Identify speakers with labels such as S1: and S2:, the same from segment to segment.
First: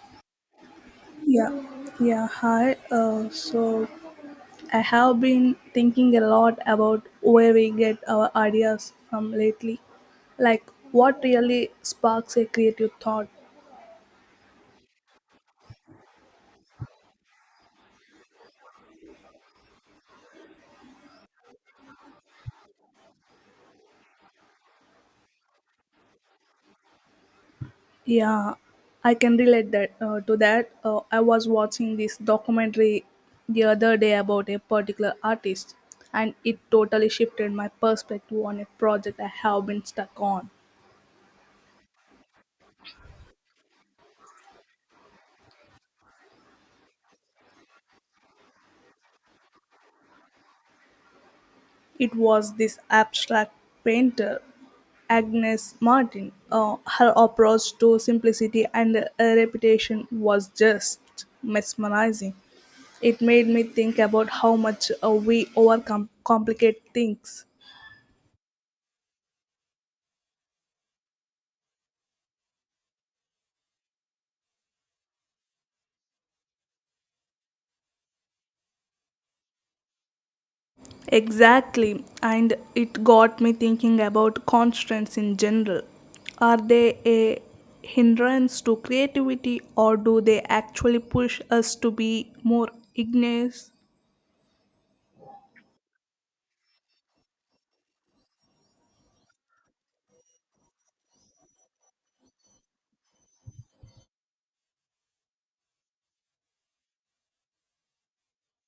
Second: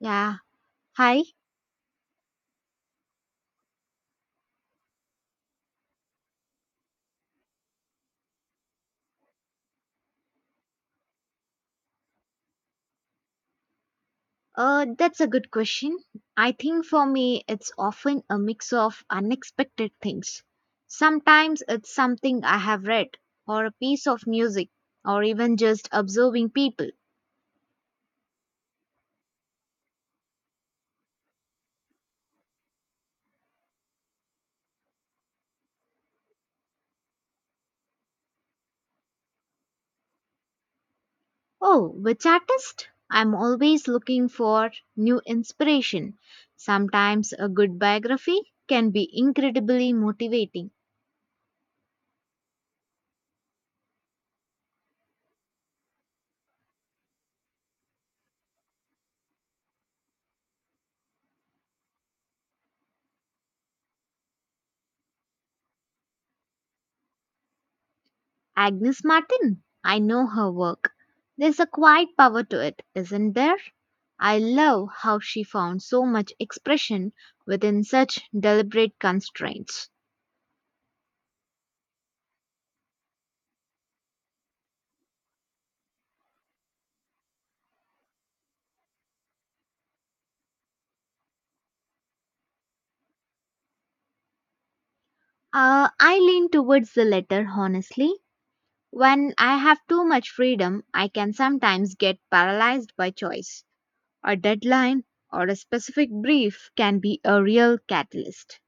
S1: Yeah. Hi.
S2: Yeah, yeah, hi. So I have been thinking a lot about where we get our ideas from lately. Like, what really sparks a creative thought?
S1: That's a good question. I think for me, it's often a mix of unexpected things. Sometimes it's something I have read, or a piece of music, or even just observing people.
S2: Yeah, I can relate that to that. I was watching this documentary the other day about a particular artist, and it totally shifted my perspective on a project I have been stuck on.
S1: Oh, which artist? I'm always looking for new inspiration. Sometimes a good biography can be incredibly motivating.
S2: It was this abstract painter, Agnes Martin. Her approach to simplicity and repetition was just mesmerizing. It made me think about how much we overcomplicate things.
S1: Agnes Martin. I know her work. There's a quiet power to it, isn't there? I love how she found so much expression within such deliberate constraints.
S2: Exactly, and it got me thinking about constraints in general. Are they a hindrance to creativity, or do they actually push us to be more ingenious?
S1: I lean towards the latter, honestly. When I have too much freedom, I can sometimes get paralyzed by choice. A deadline or a specific brief can be a real catalyst.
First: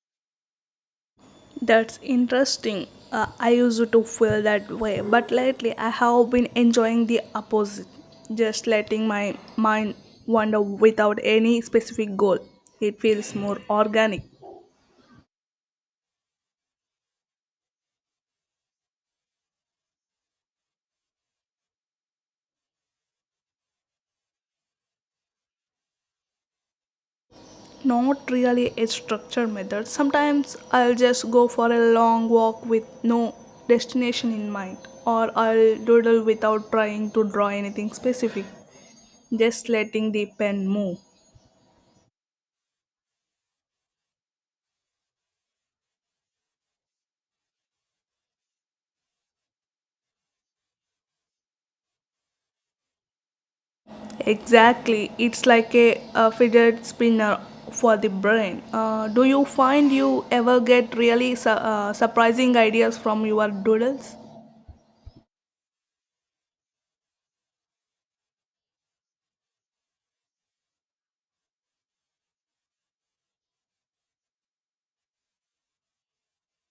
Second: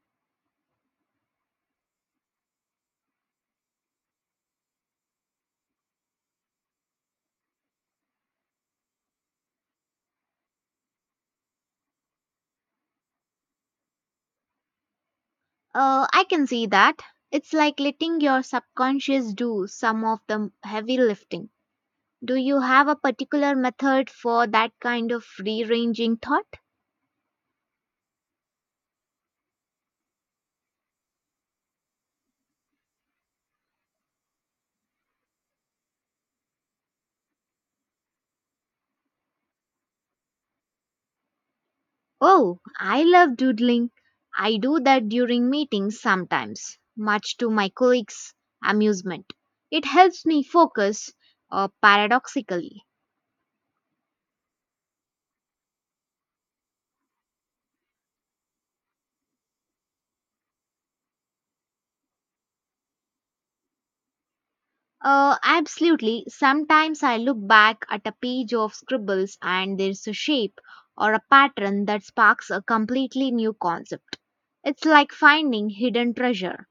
S2: That's interesting. I used to feel that way, but lately I have been enjoying the opposite, just letting my mind wander without any specific goal. It feels more organic,
S1: I can see that. It's like letting your subconscious do some of the heavy lifting. Do you have a particular method for that kind of rearranging thought?
S2: not really a structured method. Sometimes I'll just go for a long walk with no destination in mind, or I'll doodle without trying to draw anything specific, just letting the pen move.
S1: Oh, I love doodling. I do that during meetings sometimes, much to my colleagues' amusement. It helps me focus, paradoxically.
S2: Exactly, it's like a fidget spinner for the brain. Do you find you ever get really surprising ideas from your doodles?
S1: Absolutely. Sometimes I look back at a page of scribbles and there's a shape or a pattern that sparks a completely new concept. It's like finding hidden treasure.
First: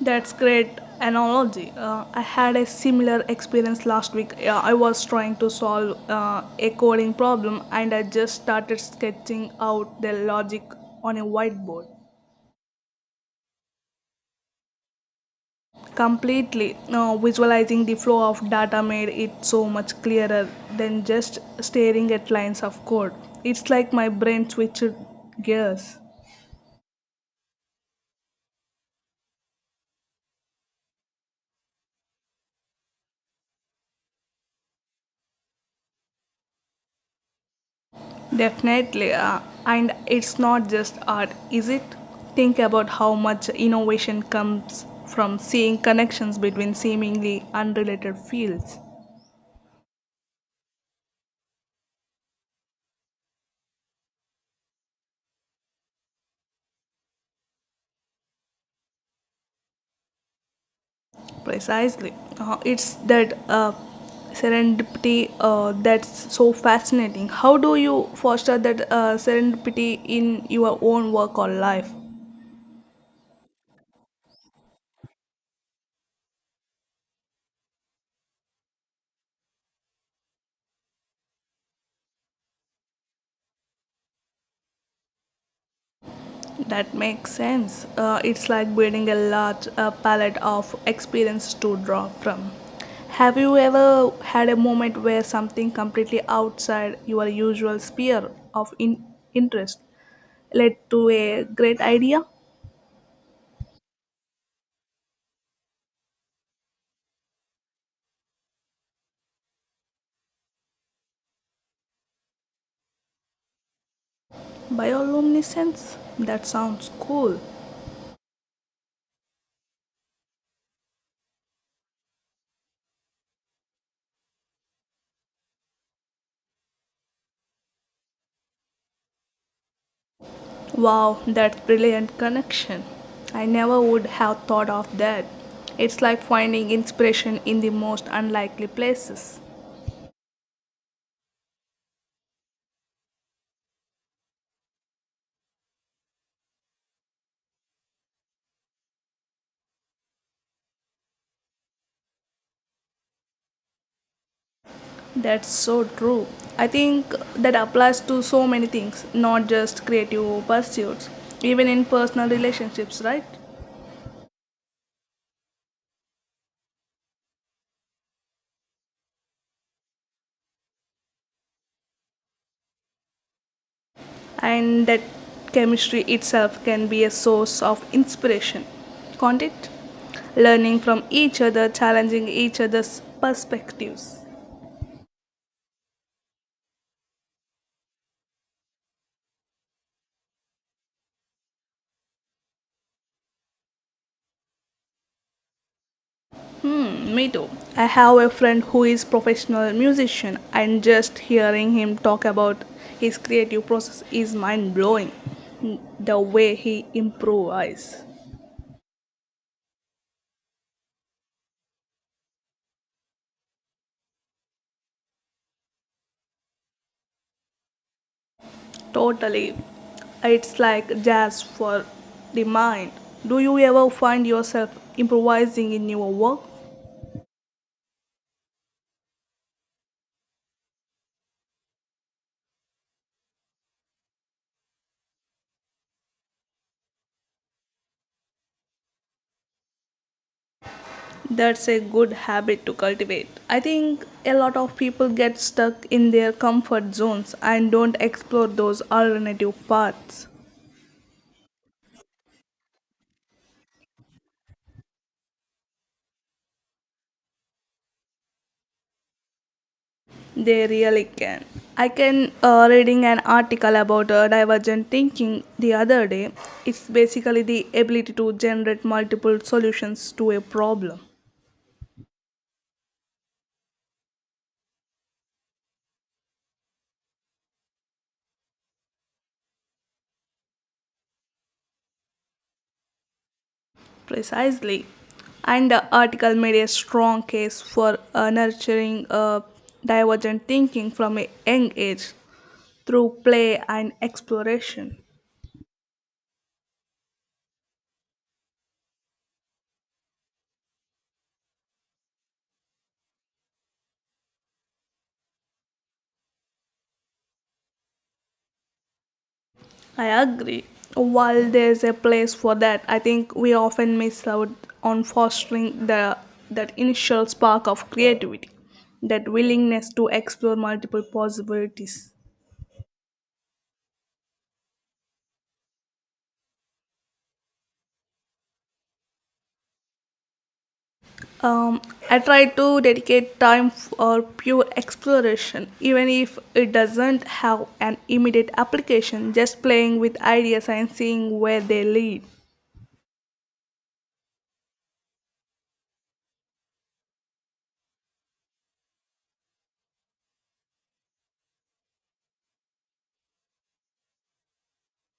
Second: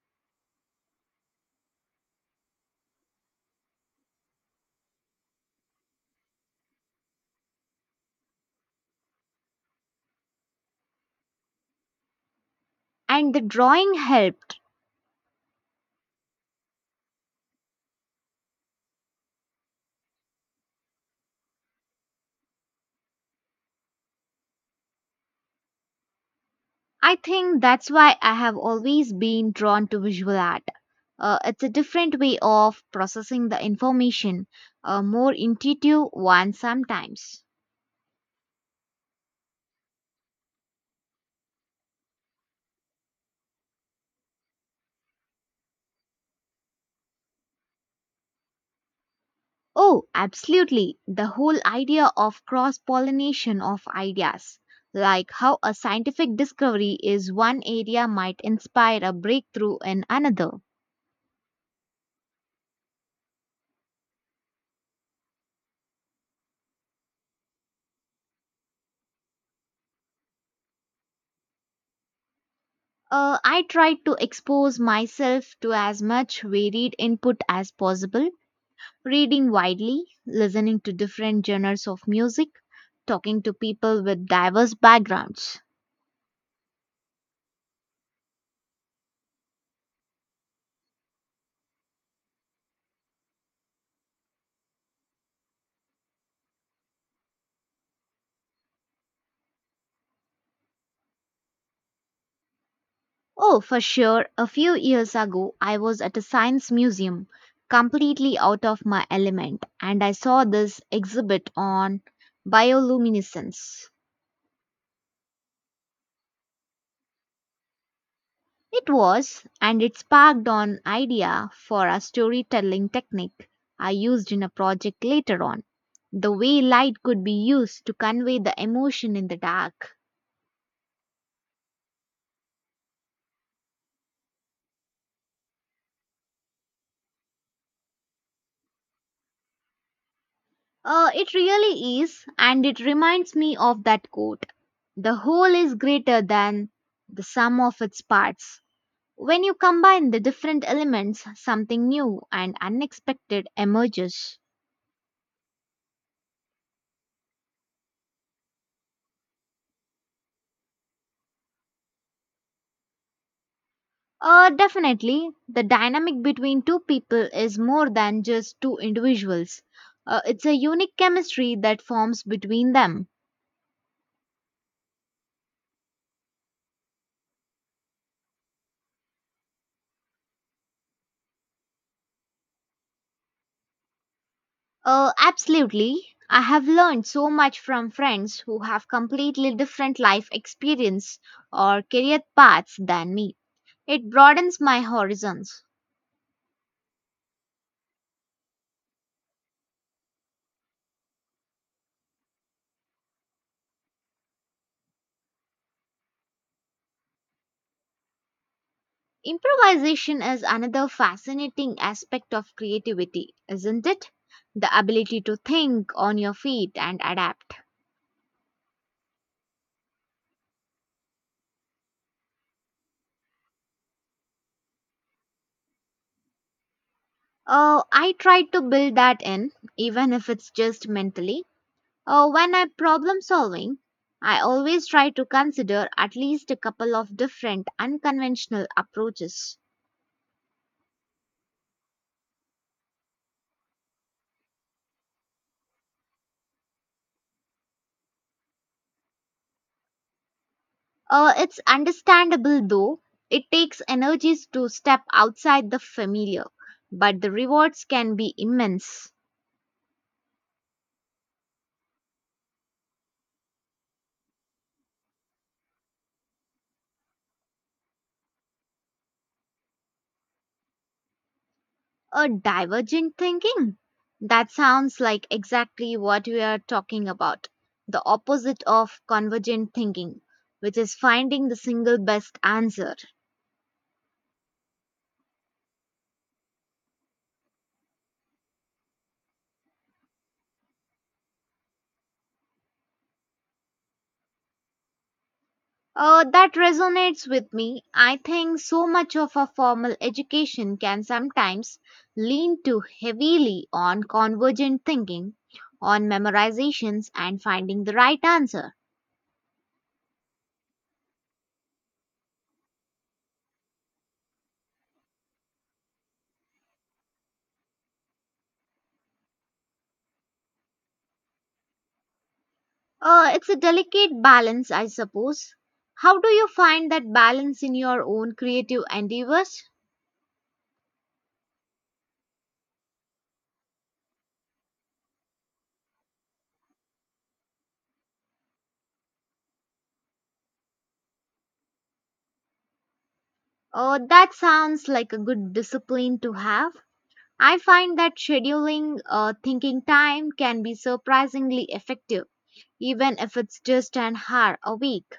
S2: That's great analogy. I had a similar experience last week. Yeah, I was trying to solve a coding problem, and I just started sketching out the logic on a whiteboard.
S1: And the drawing helped.
S2: Completely, no, visualizing the flow of data made it so much clearer than just staring at lines of code. It's like my brain switched gears
S1: I think that's why I have always been drawn to visual art. It's a different way of processing the information, a more intuitive one sometimes.
S2: definitely. And it's not just art, is it? Think about how much innovation comes from seeing connections between seemingly unrelated fields.
S1: Oh, absolutely. The whole idea of cross pollination of ideas, like how a scientific discovery is one area might inspire a breakthrough in another.
S2: Precisely. It's that serendipity that's so fascinating. How do you foster that serendipity in your own work or life?
S1: I tried to expose myself to as much varied input as possible, reading widely, listening to different genres of music, talking to people with diverse backgrounds.
S2: That makes sense. It's like building a large palette of experience to draw from. Have you ever had a moment where something completely outside your usual sphere of interest led to a great idea?
S1: Oh, for sure. A few years ago, I was at a science museum, completely out of my element, and I saw this exhibit on bioluminescence.
S2: Bioluminescence? That sounds cool.
S1: It was, and it sparked an idea for a storytelling technique I used in a project later on. The way light could be used to convey the emotion in the dark.
S2: Wow, that's brilliant connection. I never would have thought of that. It's like finding inspiration in the most unlikely places.
S1: It really is, and it reminds me of that quote, "The whole is greater than the sum of its parts." When you combine the different elements, something new and unexpected emerges.
S2: That's so true. I think that applies to so many things, not just creative pursuits, even in personal relationships, right?
S1: Definitely, the dynamic between two people is more than just two individuals. It's a unique chemistry that forms between them.
S2: And that chemistry itself can be a source of inspiration. Can't it? Learning from each other, challenging each other's perspectives.
S1: Absolutely. I have learned so much from friends who have completely different life experience or career paths than me. It broadens my horizons.
S2: Hmm, me too. I have a friend who is professional musician, and just hearing him talk about his creative process is mind blowing. The way he improvises.
S1: Improvisation is another fascinating aspect of creativity, isn't it? The ability to think on your feet and adapt.
S2: Totally. It's like jazz for the mind. Do you ever find yourself improvising in your work?
S1: I try to build that in, even if it's just mentally. When I problem solving, I always try to consider at least a couple of different unconventional approaches.
S2: That's a good habit to cultivate. I think a lot of people get stuck in their comfort zones and don't explore those alternative paths.
S1: It's understandable though, it takes energies to step outside the familiar, but the rewards can be immense.
S2: They really can. I can reading an article about divergent thinking the other day. It's basically the ability to generate multiple solutions to a problem.
S1: A divergent thinking? That sounds like exactly what we are talking about, the opposite of convergent thinking, which is finding the single best answer.
S2: Precisely. And the article made a strong case for nurturing divergent thinking from a young age through play and exploration.
S1: That resonates with me. I think so much of a formal education can sometimes lean too heavily on convergent thinking, on memorizations, and finding the right answer.
S2: I agree. While there's a place for that, I think we often miss out on fostering the that initial spark of creativity, that willingness to explore multiple possibilities.
S1: It's a delicate balance, I suppose. How do you find that balance in your own creative endeavors?
S2: Um, I try to dedicate time for pure exploration, even if it doesn't have an immediate application, just playing with ideas and seeing where they lead.
S1: That sounds like a good discipline to have. I find that scheduling thinking time can be surprisingly effective even if it's just an hour a week.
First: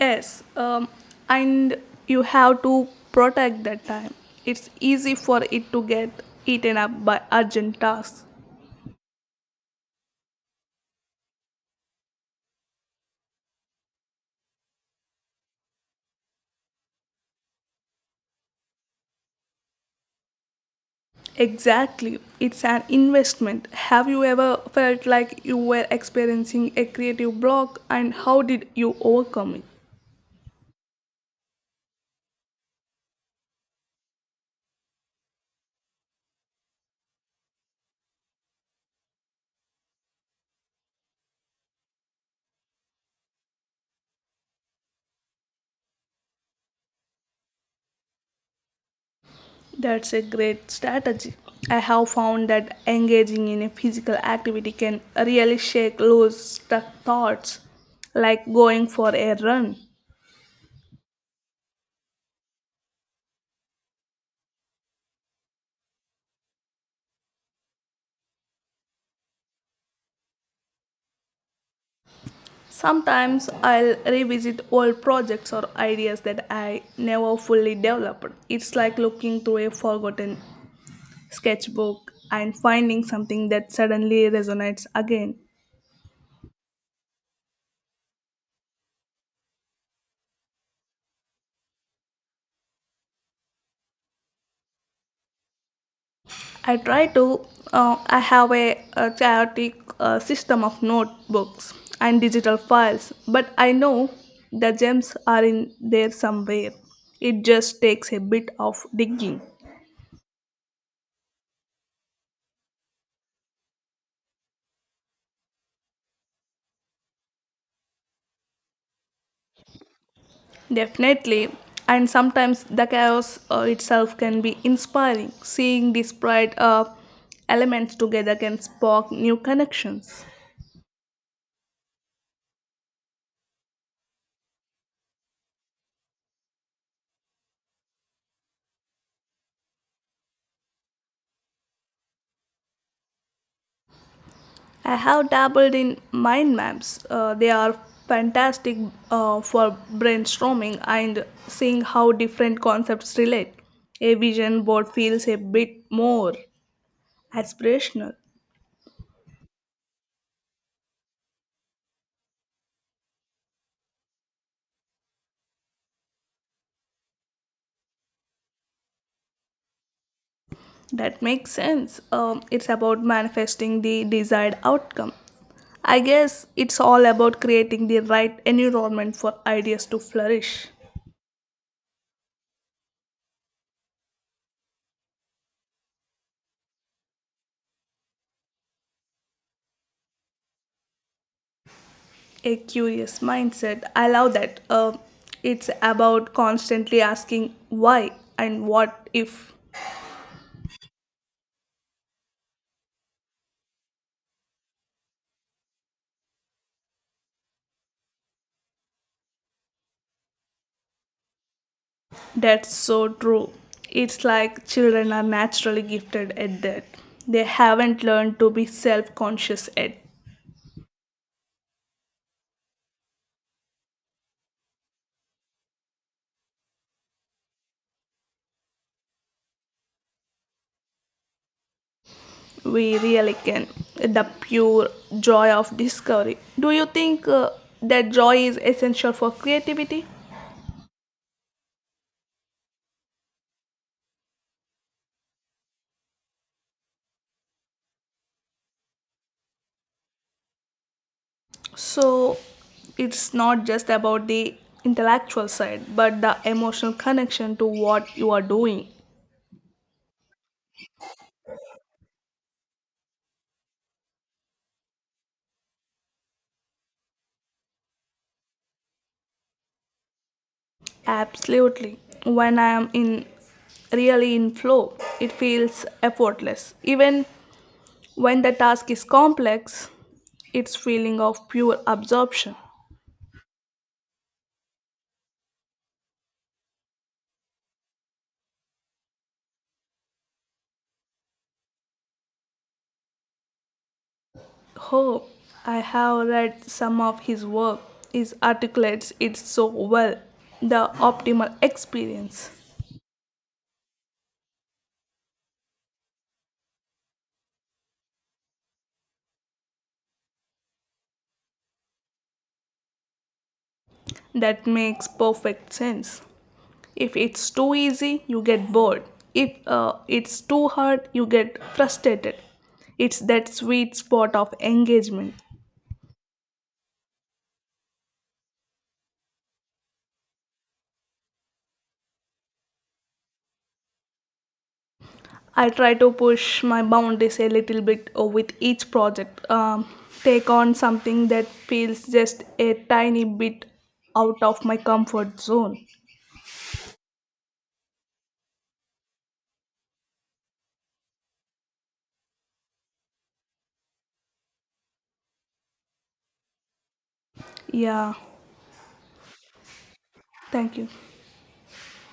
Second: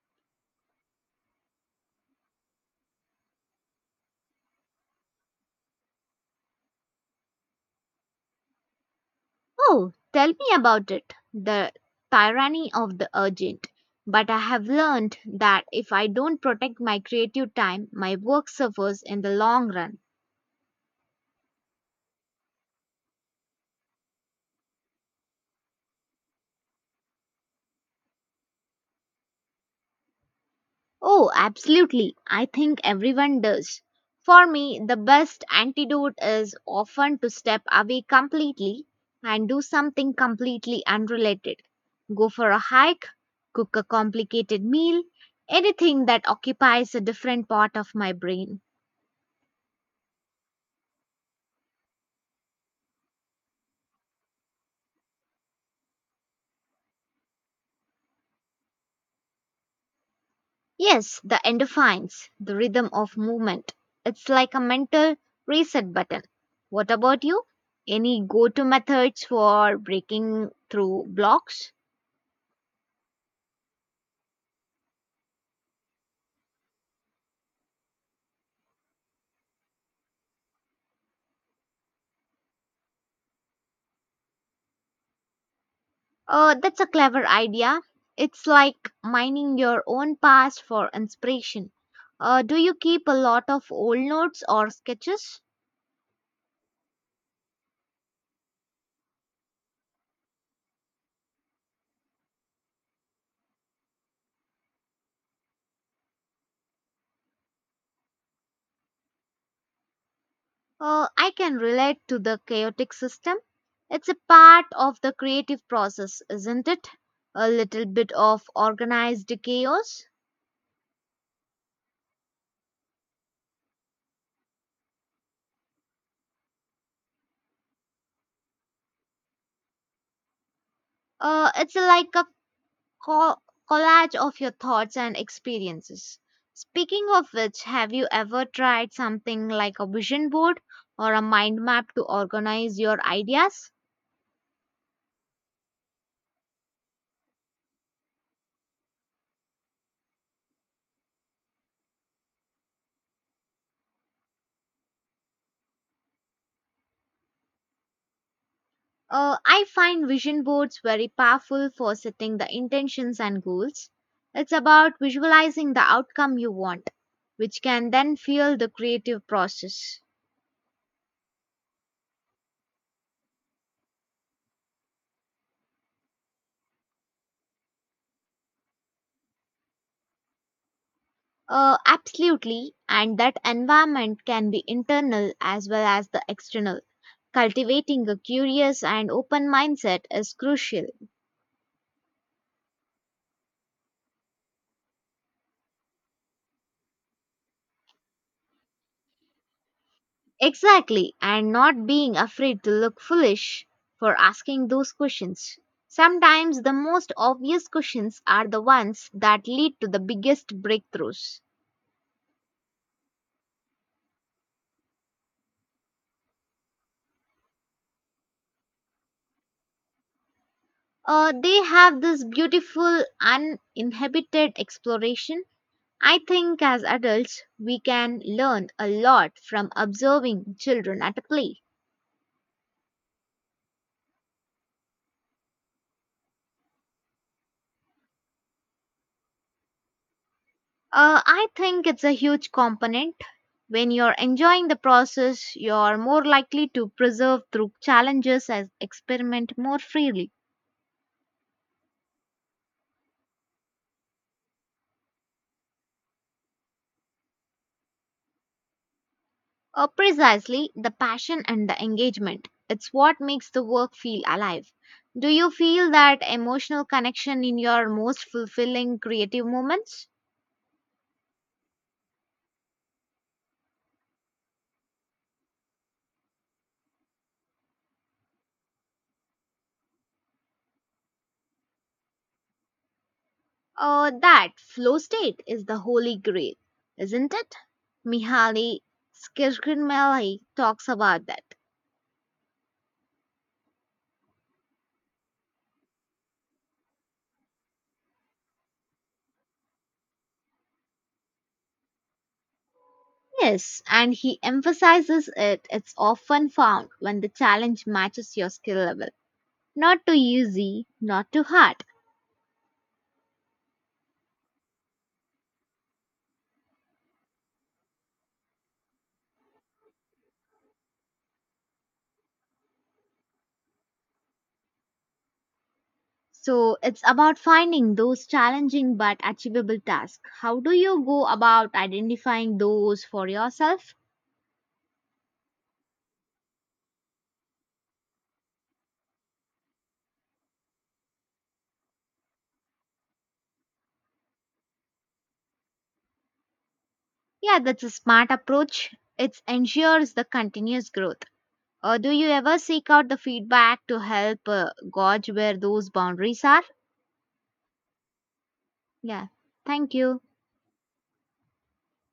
S2: Yes, and you have to protect that time. It's easy for it to get eaten up by urgent tasks.
S1: Oh, tell me about it. The tyranny of the urgent. But I have learned that if I don't protect my creative time, my work suffers in the long run.
S2: Exactly, it's an investment. Have you ever felt like you were experiencing a creative block, and how did you overcome it?
S1: Oh, absolutely. I think everyone does. For me, the best antidote is often to step away completely and do something completely unrelated. Go for a hike, cook a complicated meal, anything that occupies a different part of my brain.
S2: That's a great strategy. I have found that engaging in a physical activity can really shake loose stuck thoughts, like going for a run.
S1: Yes, the endorphins, the rhythm of movement. It's like a mental reset button. What about you? Any go to methods for breaking through blocks?
S2: Sometimes I'll revisit old projects or ideas that I never fully developed. It's like looking through a forgotten sketchbook and finding something that suddenly resonates again.
S1: That's a clever idea. It's like mining your own past for inspiration. Do you keep a lot of old notes or sketches?
S2: I try to, I have a chaotic system of notebooks and digital files, but I know the gems are in there somewhere. It just takes a bit of digging.
S1: I can relate to the chaotic system. It's a part of the creative process, isn't it? A little bit of organized chaos.
S2: Definitely. And sometimes the chaos itself can be inspiring. Seeing disparate elements together can spark new connections.
S1: It's like a co- collage of your thoughts and experiences. Speaking of which, have you ever tried something like a vision board or a mind map to organize your ideas?
S2: I have dabbled in mind maps. They are fantastic for brainstorming and seeing how different concepts relate. A vision board feels a bit more aspirational.
S1: I find vision boards very powerful for setting the intentions and goals. It's about visualizing the outcome you want, which can then fuel the creative process.
S2: That makes sense. It's about manifesting the desired outcome. I guess it's all about creating the right environment for ideas to flourish.
S1: Absolutely, and that environment can be internal as well as the external. Cultivating a curious and open mindset is crucial.
S2: A curious mindset. I love that. It's about constantly asking why and what if.
S1: Exactly, and not being afraid to look foolish for asking those questions. Sometimes the most obvious questions are the ones that lead to the biggest breakthroughs.
S2: That's so true. It's like children are naturally gifted at that. They haven't learned to be self conscious yet.
S1: They have this beautiful uninhibited exploration. I think as adults, we can learn a lot from observing children at play.
S2: We really can. The pure joy of discovery. Do you think that joy is essential for creativity?
S1: I think it's a huge component. When you're enjoying the process, you're more likely to persevere through challenges and experiment more freely.
S2: So it's not just about the intellectual side, but the emotional connection to what you are doing.
S1: Precisely, the passion and the engagement. It's what makes the work feel alive. Do you feel that emotional connection in your most fulfilling creative moments?
S2: Absolutely. When I am in really in flow, it feels effortless. Even when the task is complex, it's feeling of pure absorption.
S1: That flow state is the holy grail, isn't it? Mihaly Csikszentmihalyi talks about that.
S2: Oh, I have read some of his work. It articulates it so well. The optimal experience.
S1: Yes, and he emphasizes it. It's often found when the challenge matches your skill level. Not too easy, not too hard.
S2: That makes perfect sense. If it's too easy, you get bored. If it's too hard, you get frustrated. It's that sweet spot of engagement.
S1: So it's about finding those challenging but achievable tasks. How do you go about identifying those for yourself?
S2: I try to push my boundaries a little bit with each project. Take on something that feels just a tiny bit out of my comfort zone.
S1: Yeah, that's a smart approach. It ensures the continuous growth. Do you ever seek out the feedback to help gauge where those boundaries are?
S2: Yeah,
S1: Yeah. Thank you.
S2: thank you.